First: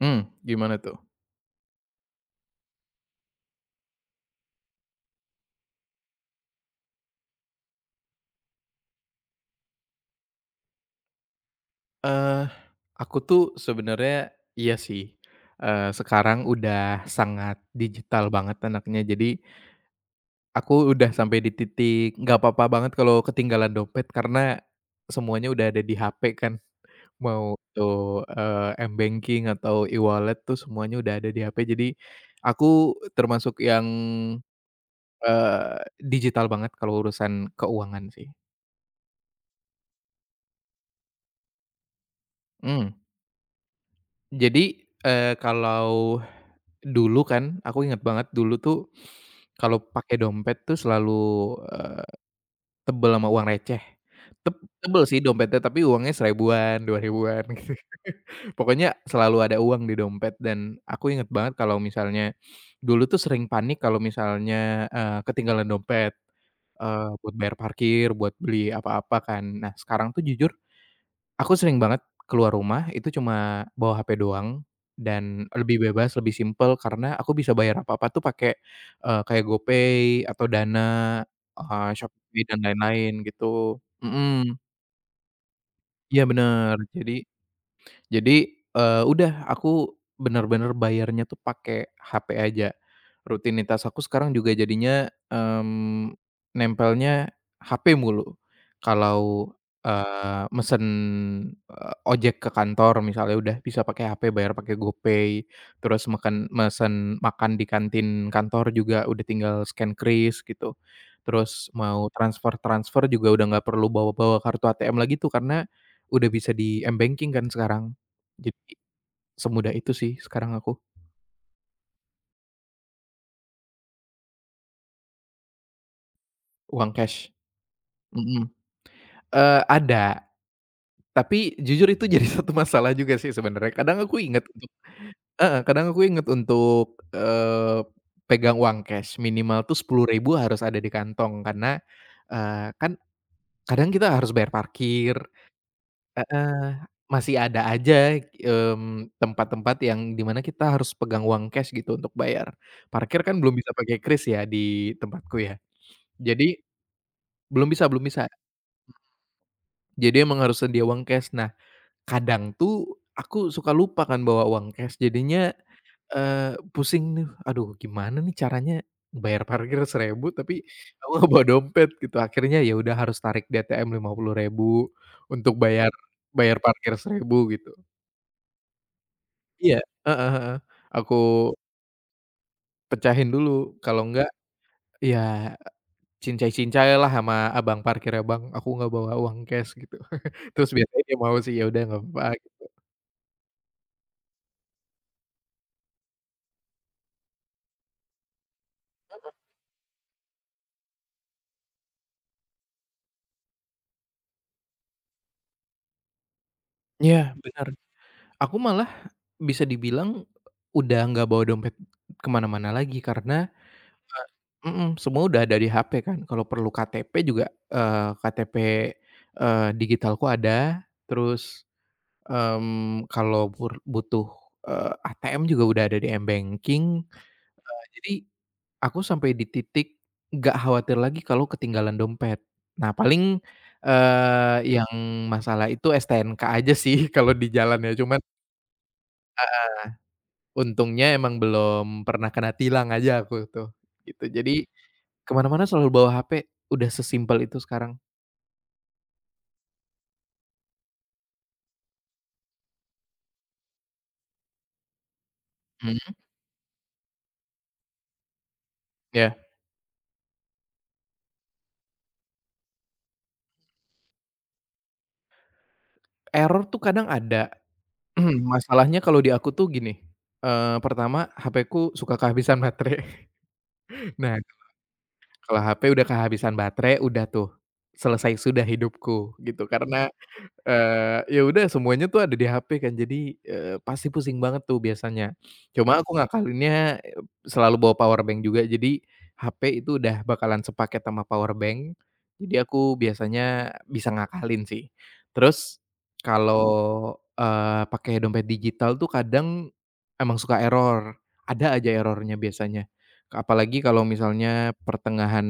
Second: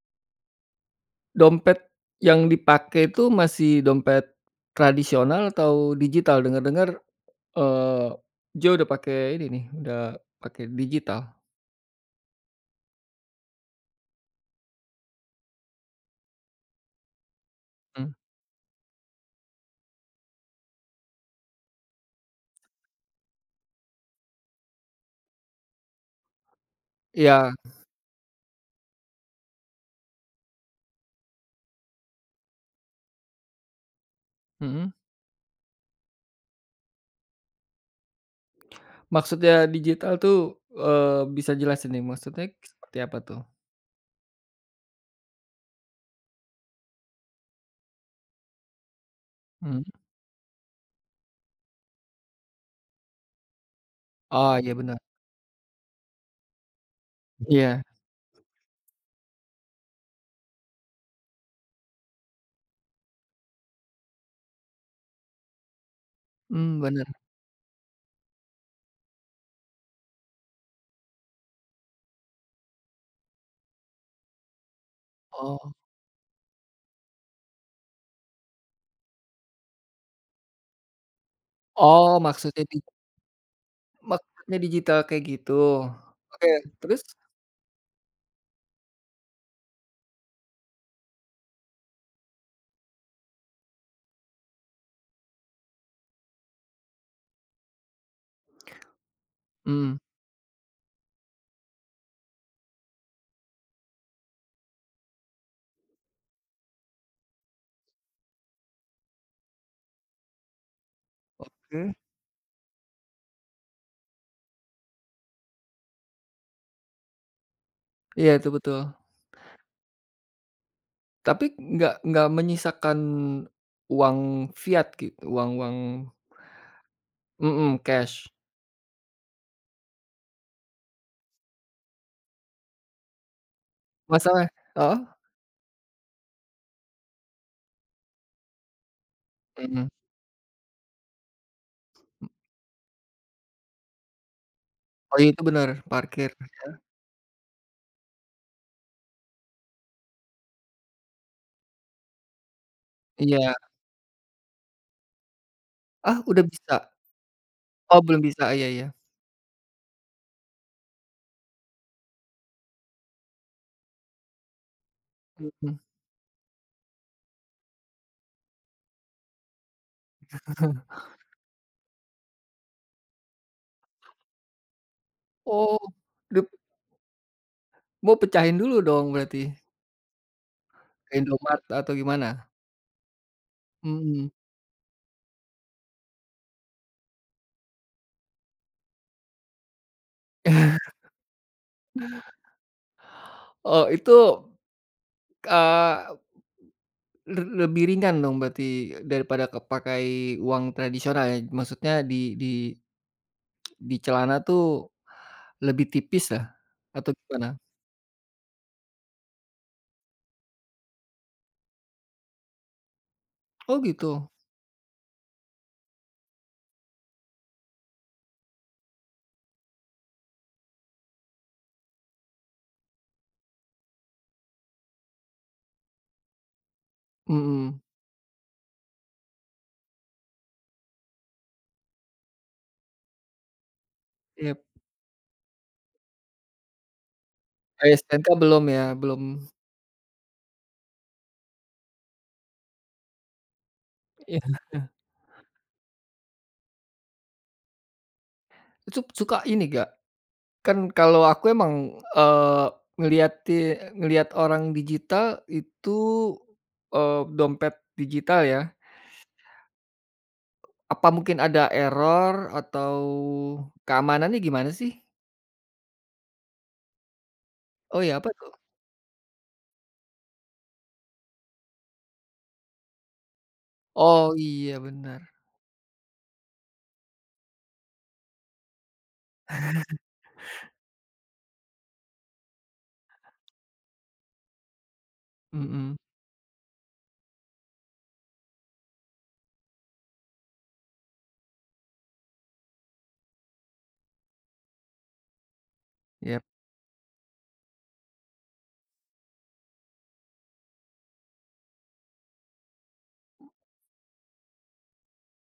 Hmm, gimana tuh? Dompet yang dipakai itu masih dompet tradisional atau digital? Dengar-dengar, eee, Joe udah pakai ini nih, udah pakai digital. Eh, aku tuh sebenarnya iya sih, sekarang udah sangat Mmm, digital banget anaknya. Jadi aku udah sampai di titik nggak apa-apa banget kalau ketinggalan dompet karena semuanya udah ada di HP kan. iya, Mau itu, m-banking atau e-wallet tuh semuanya udah ada di HP. Jadi aku termasuk yang, mhm. Digital banget kalau urusan keuangan sih. Maksudnya digital tuh, eee, bisa jelasin nih maksudnya Hmm, seperti apa tuh? jadi, eee, kalau Dulu kan, aku inget banget dulu tuh kalau Mhm. pakai dompet tuh selalu, eee, tebel sama uang receh. Teb Oh iya bener, tebel sih dompetnya tapi uangnya 1000-an 2000-an gitu. iya, Pokoknya selalu ada uang di dompet dan aku inget banget kalau misalnya dulu tuh sering panik kalau misalnya, ketinggalan dompet, bener. Buat bayar parkir, buat beli apa-apa kan. Nah sekarang tuh jujur aku sering banget keluar rumah itu cuma bawa HP doang dan Oh lebih bebas, lebih simpel karena aku bisa bayar apa-apa tuh pakai, kayak GoPay atau Dana, oh, Shopee dan maksudnya di lain-lain gitu. Mhm, maksudnya digital kayak gitu? iya Oke, bener. terus? Jadi, udah aku benar-benar bayarnya tuh pakai HP aja. Rutinitas aku sekarang juga jadinya, nempelnya HP mulu. Kalau, Mhm, eee, mesen, ojek ke kantor misalnya udah bisa pakai HP, bayar pakai GoPay, terus mesen makan di kantin kantor juga udah tinggal scan kris gitu. Terus oke, mau transfer-transfer juga udah nggak perlu bawa-bawa kartu ATM lagi tuh karena udah bisa di m-banking kan sekarang. iya itu Jadi betul. semudah itu sih sekarang aku, Tapi nggak menyisakan uang fiat gitu, uang uang uang cash. mhm, cash. Mhm. Ada, tapi jujur itu jadi satu masalah juga sih sebenarnya. Kadang aku inget Masalah untuk heeh, heeh, kadang aku inget untuk, eee, pegang uang cash minimal tuh mhm. 10.000 harus ada di kantong karena, kan kadang kita harus bayar parkir Oh iya itu bener, parkir. heeh, masih ada aja, tempat-tempat yang di mana kita harus pegang uang cash gitu untuk bayar. Parkir kan Iya. belum bisa pakai kris ya di tempatku ya. Ah udah Jadi bisa? belum bisa Oh belum belum bisa. bisa, iya iya. Jadi emang harus sedia uang cash. Nah, kadang tuh aku suka lupa kan bawa uang cash, jadinya, Mhm. Pusing nih, "Aduh gimana nih caranya bayar parkir 1.000 tapi aku nggak bawa dompet," gitu. Akhirnya ya udah harus tarik di ATM puluh ribu untuk Oh, bayar dep bayar parkir 1.000 gitu. mau pecahin dulu dong berarti, Iya, heeh heeh. ke Aku Indomart atau gimana? pecahin dulu, kalau enggak Mhm. ya cincai-cincailah sama abang parkirnya, "Bang, aku nggak bawa uang cash," gitu. Terus biasanya dia mau sih, ya udah nggak apa-apa. Oh itu, eee, le lebih ringan dong berarti daripada ke pakai uang tradisional ya? Maksudnya di di celana tuh. Lebih tipis ya? Atau Iya, gimana? benar. Aku malah bisa dibilang udah nggak bawa dompet kemana-mana lagi karena Oh gitu? Mhm, semua udah ada di HP kan. Kalau perlu KTP juga, KTP, digitalku ada, terus, kalau butuh, ATM juga udah ada di m-banking. Mhm, Nah, jadi aku sampai di titik nggak khawatir lagi kalau ketinggalan dompet. Nah, paling, iya. Yang masalah itu STNK aja sih kalau di jalan ya, Kayak cuman, STNK belum ya, belum Untungnya emang belum pernah kena tilang aja aku tuh, gitu. iya. Jadi, ke mana-mana selalu bawa HP, udah sesimpel itu sekarang. Itu suka ini gak, kan kalau aku emang, eee, ngeliati ngelihat orang digital Mhm. itu, dompet digital ya, Ya, apa mungkin ada error atau keamanannya gimana sih? error tuh kadang ada. Oh ya apa tuh? Masalahnya kalau di aku tuh gini, pertama HP-ku suka kehabisan baterai. Oh Nah, iya bener, kalau HP udah kehabisan baterai, udah tuh, selesai sudah hidupku, gitu. Karena ya udah semuanya tuh ada di HP kan jadi, pasti pusing banget tuh biasanya. mhm, Cuma aku ngakalinnya, selalu bawa power bank juga jadi HP itu udah bakalan sepaket sama power bank, jadi aku biasanya bisa ngakalin sih. Terus iya kalau, pakai dompet digital tuh kadang emang suka error, ada aja errornya biasanya. Apalagi kalau misalnya pertengahan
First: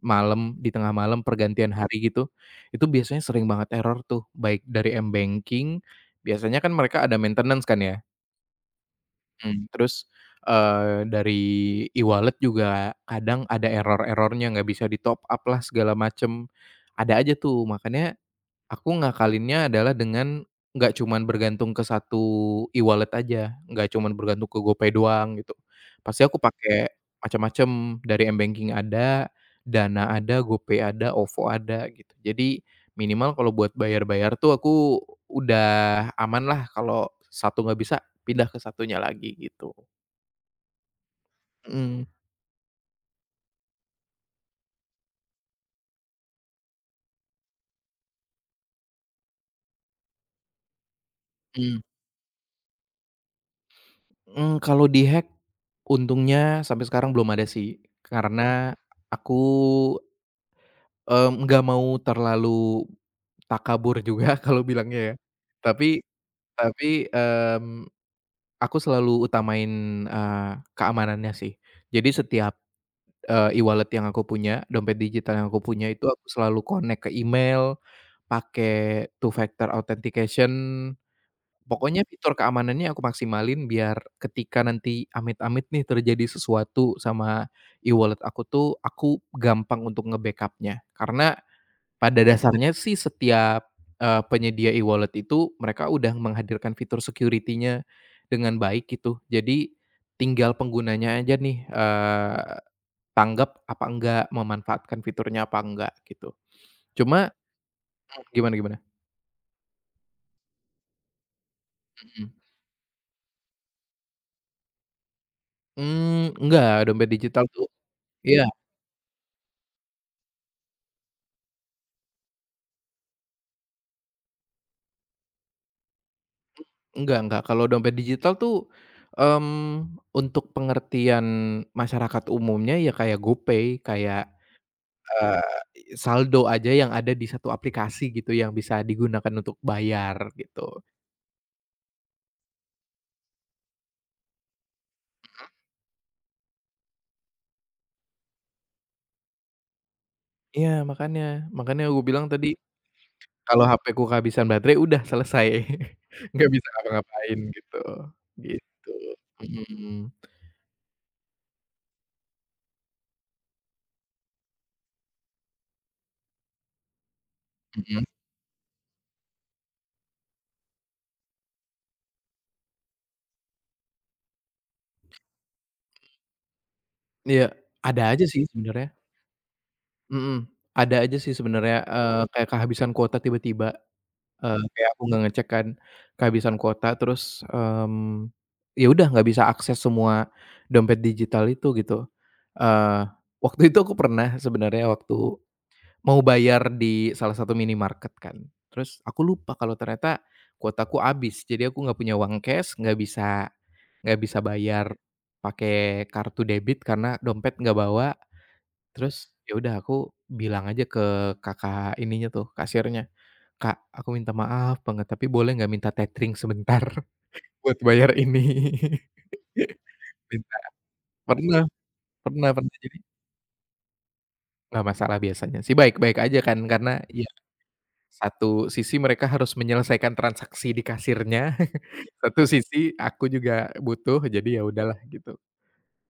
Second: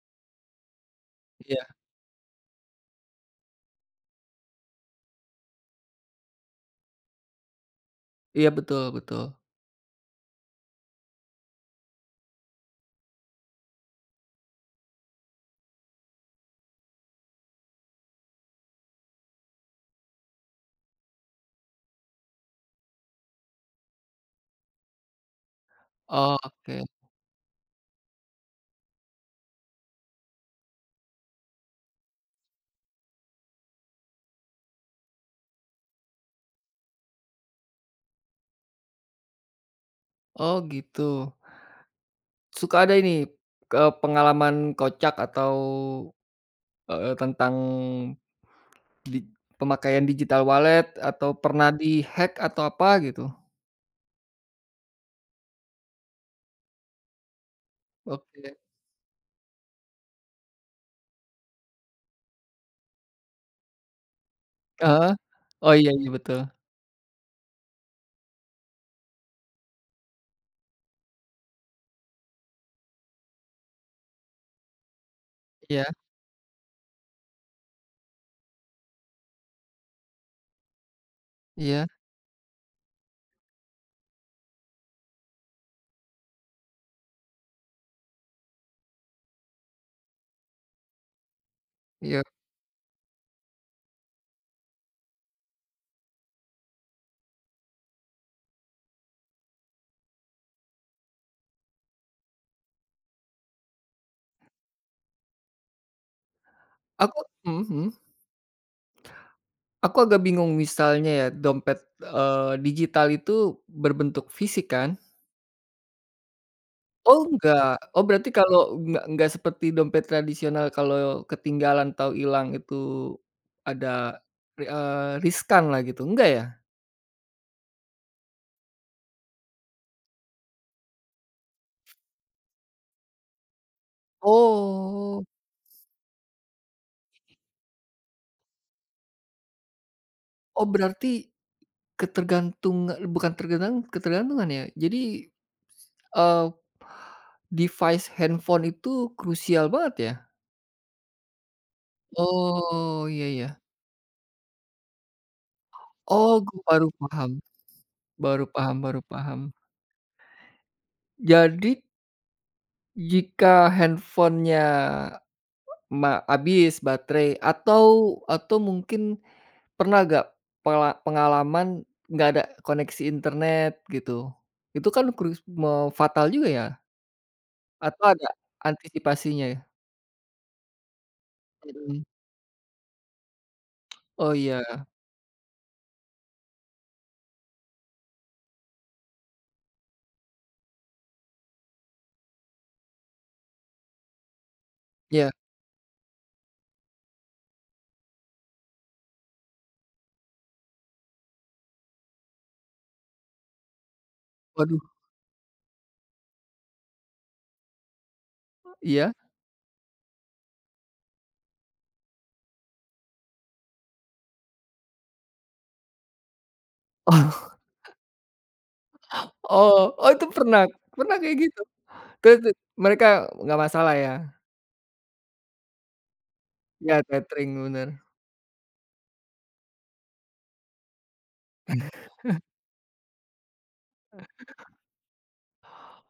malam, di tengah malam iya pergantian hari gitu, itu biasanya sering banget error tuh, baik dari m-banking, biasanya kan mereka ada maintenance kan ya, iya betul betul. Mhm. terus, dari e-wallet juga kadang ada error-errornya, nggak bisa di-top up lah segala macem, ada aja tuh. Makanya aku ngakalinnya adalah dengan nggak cuman bergantung ke satu e-wallet aja, nggak cuman bergantung ke GoPay doang gitu. Pasti aku Oke, pakai macam-macam, dari m-banking ada, Dana ada, GoPay ada, OVO ada gitu. Jadi minimal kalau buat bayar-bayar tuh aku udah aman lah kalau satu nggak bisa pindah ke satunya lagi gitu. oh gitu. Mhm, mhm. Suka ada ini, pengalaman kocak atau, tentang di pemakaian digital wallet atau pernah Mmm. di-hack atau apa gitu? Mhm, kalau di-hack untungnya sampai sekarang belum ada sih, Oke. karena aku nggak mau terlalu takabur juga kalau Heeh. bilangnya ya. Oh iya Tapi iya betul. tapi, aku selalu utamain, eee, keamanannya sih. Jadi setiap, e-wallet yang aku punya, dompet digital yang aku Iya punya itu aku selalu connect ke email, pakai two factor authentication, iya pokoknya fitur keamanannya aku maksimalin biar ketika nanti amit-amit nih terjadi sesuatu sama e-wallet aku tuh, aku gampang untuk nge-backup-nya. Karena pada iya. dasarnya sih setiap, penyedia e-wallet itu mereka udah menghadirkan fitur security-nya dengan baik gitu. Jadi tinggal penggunanya aja nih, tanggap apa enggak, memanfaatkan fiturnya apa enggak gitu. Aku Cuma mhm mhm. Gimana gimana? Aku agak bingung misalnya ya dompet, Mhm. Digital itu berbentuk fisik kan? Enggak, dompet Oh digital enggak? tuh Oh berarti iya, kalau enggak seperti dompet tradisional kalau ketinggalan atau hilang itu ada, eee, riskan lah gitu, enggak ya? enggak. Kalau dompet digital tuh, untuk pengertian masyarakat umumnya ya kayak GoPay, kayak Oh. Eee, saldo aja yang ada di satu aplikasi gitu yang bisa digunakan untuk bayar Oh gitu. berarti ketergantung bukan tergenang ketergantungan ya? Jadi, eee, device handphone itu krusial banget ya? Iya, makanya aku bilang tadi Oh, iya iya. kalau hapeku kehabisan baterai udah selesai, Oh nggak bisa baru paham ngapa-ngapain gitu, baru paham gitu. baru paham. Mhm, Jadi jika handphonenya habis baterai mhm. atau mungkin pernah nggak pengalaman nggak ada koneksi internet gitu? Itu kan kurus fatal juga ya? Iya, ada Atau aja ada sih sebenarnya, antisipasinya ya? mhm, ada aja sih sebenarnya, Mhm. Kayak kehabisan kuota tiba-tiba. Oh iya, Kayak aku nggak ngecek kan, kehabisan kuota terus, ya udah nggak bisa akses semua dompet digital itu gitu. Eee, waktu itu aku pernah sebenarnya waktu iya. mau bayar di salah satu minimarket kan, terus aku lupa kalau ternyata kuotaku habis, jadi aku nggak punya uang cash, nggak bisa Waduh, bayar pakai kartu debit karena dompet nggak bawa, iya? terus ya udah aku bilang aja ke kakak ininya tuh, kasirnya. "Kak, aku minta maaf banget, tapi boleh nggak minta tethering sebentar buat bayar ini?" Oh oh oh itu Minta pernah pernah kayak gitu? pernah Terus pernah terus pernah, jadi mereka nggak masalah ya? nggak masalah biasanya sih, baik-baik aja kan, karena Ya, ya tethering bener. satu sisi mereka harus menyelesaikan transaksi di kasirnya, satu sisi aku juga butuh, jadi ya udahlah gitu.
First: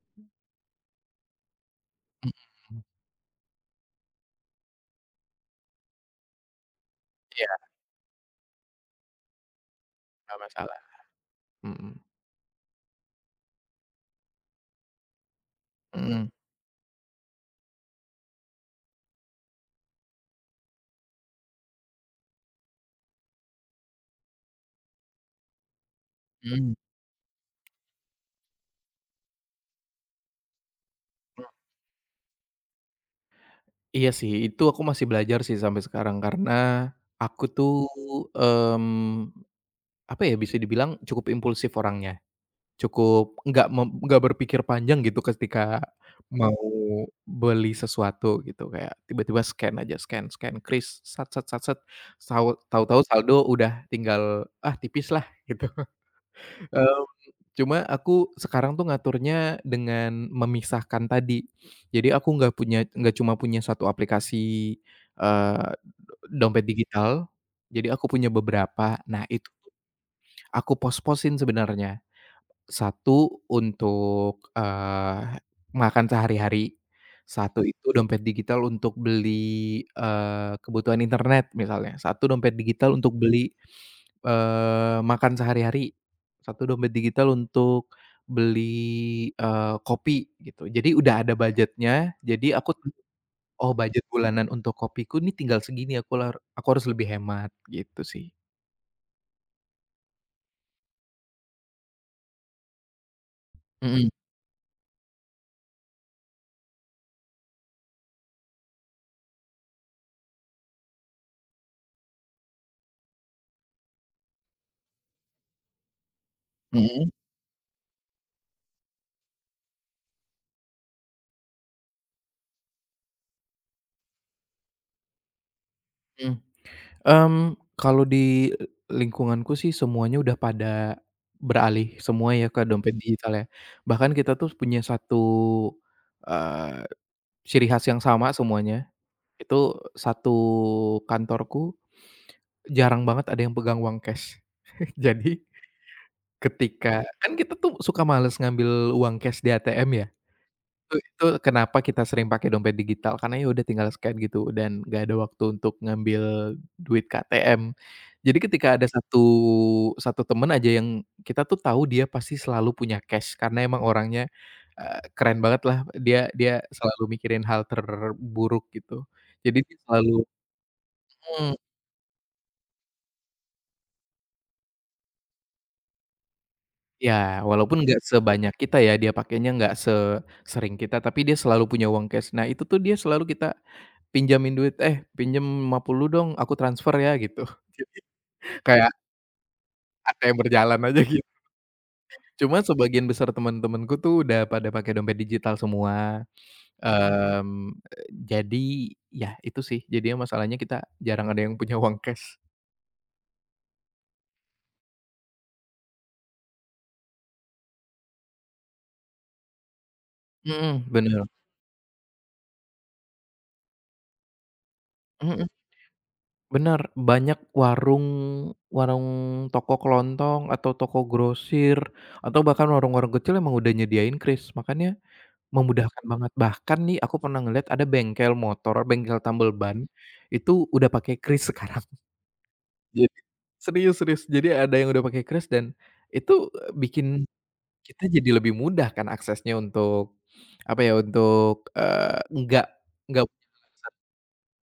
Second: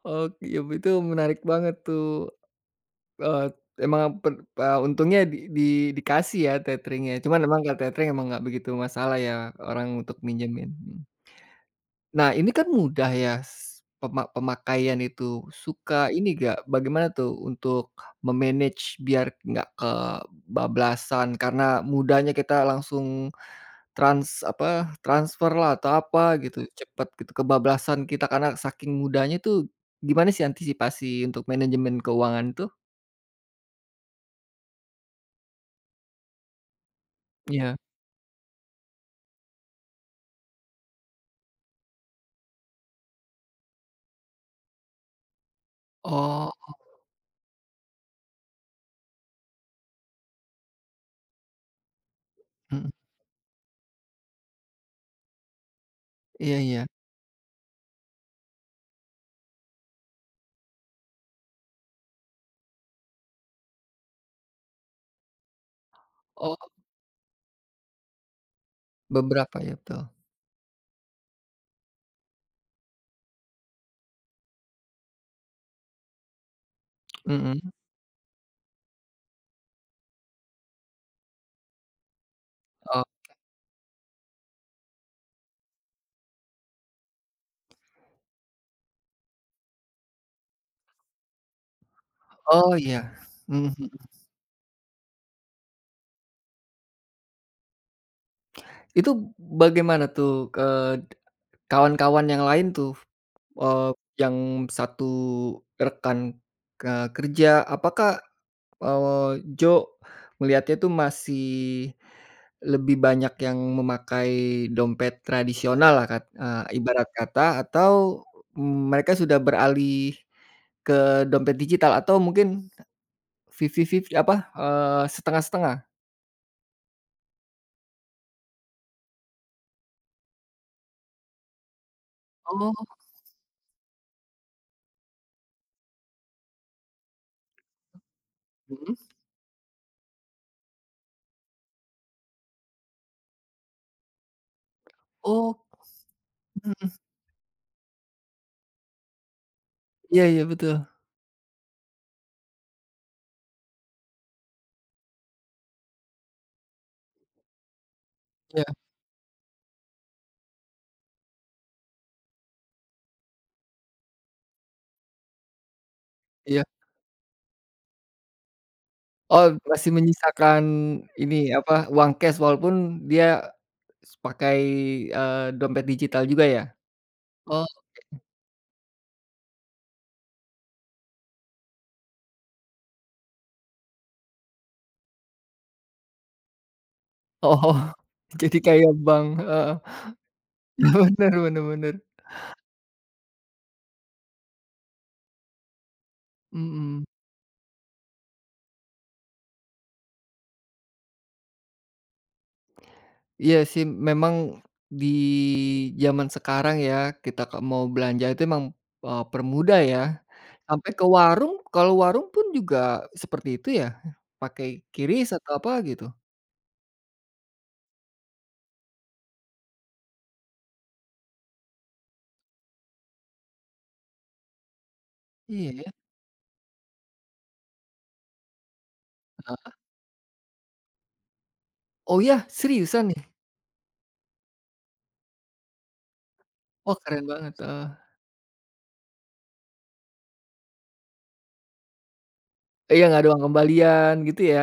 Oke, ya itu menarik banget tuh. Mhm, Eee, emang untungnya di dikasih ya tetringnya, cuman iya, emang kalau tetring emang nggak begitu masalah ya orang untuk nggak minjemin, masalah, mhm. mhm Nah ini kan mudah ya s pema pemakaian itu, suka mhm ini nggak, bagaimana tuh untuk me-manage biar nggak kebablasan karena mudahnya kita langsung apa, transferlah atau apa gitu, mhm. cepet gitu, kebablasan kita karena saking mudahnya tuh, gimana sih antisipasi untuk manajemen keuangan tuh? Iya sih, itu aku masih belajar sih sampai sekarang, karena aku tuh, Iya. mmm, apa ya, bisa dibilang cukup impulsif orangnya. Cukup nggak berpikir panjang gitu ketika mau Oh. beli sesuatu gitu, kayak tiba-tiba scan aja, scan scan kris, sat sat sat sat, Mhm, tahu-tahu saldo udah tinggal, ah, tipis lah gitu. iya iya. Mmm, cuma aku sekarang tuh ngaturnya dengan memisahkan tadi. Jadi aku nggak cuma punya satu aplikasi, eee, Oh, dompet digital, jadi aku punya beberapa. Nah, itu beberapa ya, betul. aku pos-posin sebenarnya satu untuk, makan sehari-hari, satu Mhm. itu dompet digital untuk beli, kebutuhan internet misalnya, satu dompet digital Oh untuk beli, makan sehari-hari, satu dompet digital untuk beli, kopi gitu. Jadi udah ada budget-nya, jadi aku oh, tuh, iya. Mhm "Oh budget mhm. bulanan untuk kopiku nih tinggal segini, aku harus lebih hemat," gitu sih. Itu bagaimana tuh, eee, kawan-kawan yang lain tuh, eee, Mhm, yang satu rekan, kerja, apakah, eee, Joe melihatnya tuh masih lebih banyak yang memakai dompet tradisional lah ibarat mhm, kata atau mereka sudah beralih ke dompet digital atau mungkin 50-50 apa, setengah-setengah? mhm. Kalau di lingkunganku sih semuanya udah pada beralih semua ya ke Oh, dompet digital ya. Bahkan kita tuh punya satu, eee, ciri khas yang sama semuanya, mhm. itu satu kantorku jarang banget ada yang pegang uang cash. Jadi Oh, mhm. ketika kan kita tuh suka males ngambil uang cash di ATM ya. Iya iya, betul. Itu kenapa kita sering pakai dompet digital, karena ya udah tinggal scan gitu dan nggak ada waktu untuk ngambil duit KTM. Jadi Iya ketika ada satu satu temen aja yang kita tuh tahu dia pasti selalu punya cash karena emang orangnya, keren banget lah, dia dia iya. selalu mikirin hal terburuk gitu. Oh, Jadi dia masih selalu menyisakan ini, mhm, apa, uang cash walaupun dia pakai, dompet digital juga ya? ya Oh. walaupun nggak sebanyak kita ya, dia pakainya nggak sesering kita, tapi dia selalu punya uang cash. Nah itu tuh dia selalu kita pinjamin duit, "Eh, pinjem rp puluh dong, aku transfer ya," gitu. Oh, jadi kayak Kayak bank, heeh. ATM berjalan aja gitu. Bener bener bener, Cuman sebagian besar teman-temanku tuh udah pada pakai dompet digital semua, mhm. Jadi ya itu sih, jadinya masalahnya kita jarang ada yang punya uang cash. Iya sih, memang di zaman sekarang ya, kita mau belanja itu emang, permudah ya. Mhm, Sampai ke bener. warung, kalau warung pun juga seperti itu ya? Pakai QRIS Mhm, atau apa gitu? bener, banyak warung warung toko kelontong atau toko grosir atau bahkan warung-warung kecil emang udah nyediain kris, makanya Iya ya, memudahkan banget, bahkan nih aku pernah ngeliat ada bengkel motor, bengkel tambal heeh. ban, itu udah pakai kris sekarang. Oh ya? Seriusan Jadi nih? serius serius, jadi ada yang udah pakai kris dan itu, Wah bikin keren banget, heeh. kita jadi lebih mudah kan aksesnya untuk, apa ya, untuk, nggak Iya nggak nggak ada uang punya alasan kembalian gitu ya?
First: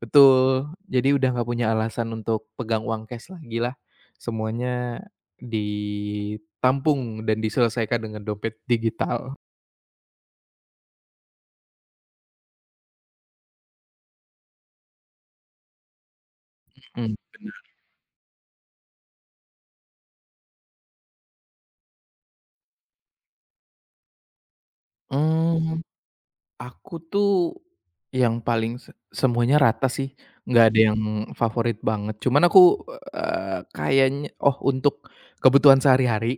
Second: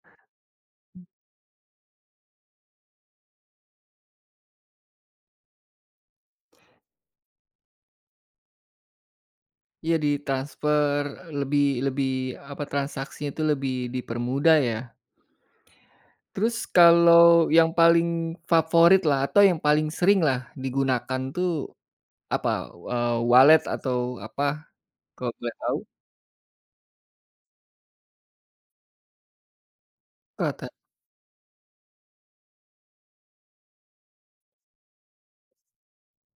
betul, jadi udah nggak punya alasan untuk pegang uang cash lagi lah, semuanya ditampung dan diselesaikan dengan dompet digital. Iya ditransfer, lebih lebih apa, transaksinya itu lebih dipermudah ya? Terus Mhm, kalau bener. yang paling favoritlah atau yang paling seringlah digunakan tuh apa, wallet atau apa kalau boleh tahu? Mmm. Aku tuh yang paling se semuanya rata sih, nggak Kereta ada yang Mhm. favorit banget. Cuman aku, kayaknya oh untuk kebutuhan sehari-hari,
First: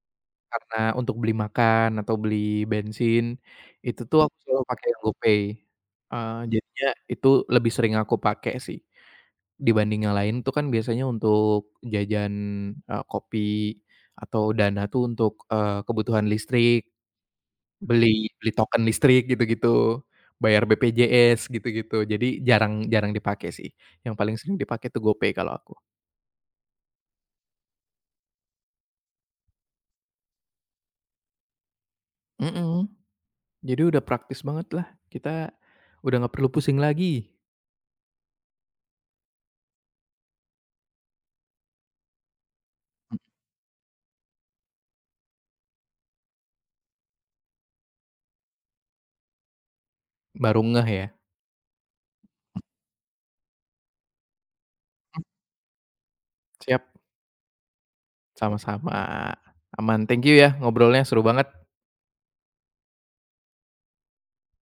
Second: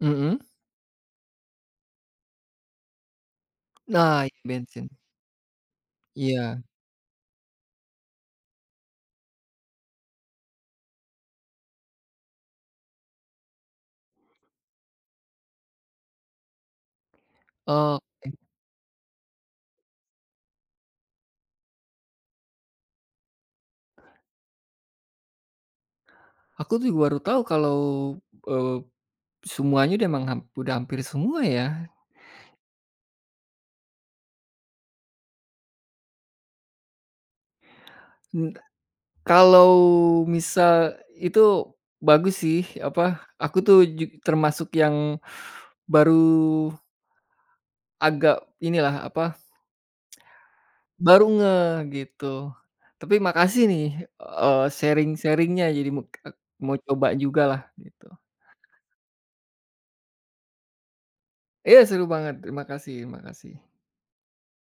mhm. karena untuk beli makan atau beli bensin, itu tuh Nah, aku iya selalu bensin. pakai GoPay, Iya. jadinya itu lebih sering aku pakai sih, dibanding yang lain tuh kan biasanya untuk jajan, kopi atau dana tuh untuk, kebutuhan listrik Oh. Beli beli token listrik gitu-gitu, bayar BPJS gitu-gitu. Jadi jarang jarang dipakai sih, yang paling sering dipakai tuh GoPay kalau aku. Aku tuh baru tahu kalau, eee, semuanya udah emang hampir semua ya. Mhm, jadi udah praktis banget lah, kita udah nggak perlu pusing lagi, N Kalau misal itu bagus sih, apa, aku tuh termasuk yang baru agak inilah, apa, baru ngeh ya. baru ngeh gitu. Tapi makasih nih, sharing-sharing-nya jadi muk ek mau Siap, coba jugalah gitu. sama-sama. Aman, thank you ya ngobrolnya seru banget. Iya seru banget, terima kasih terima kasih.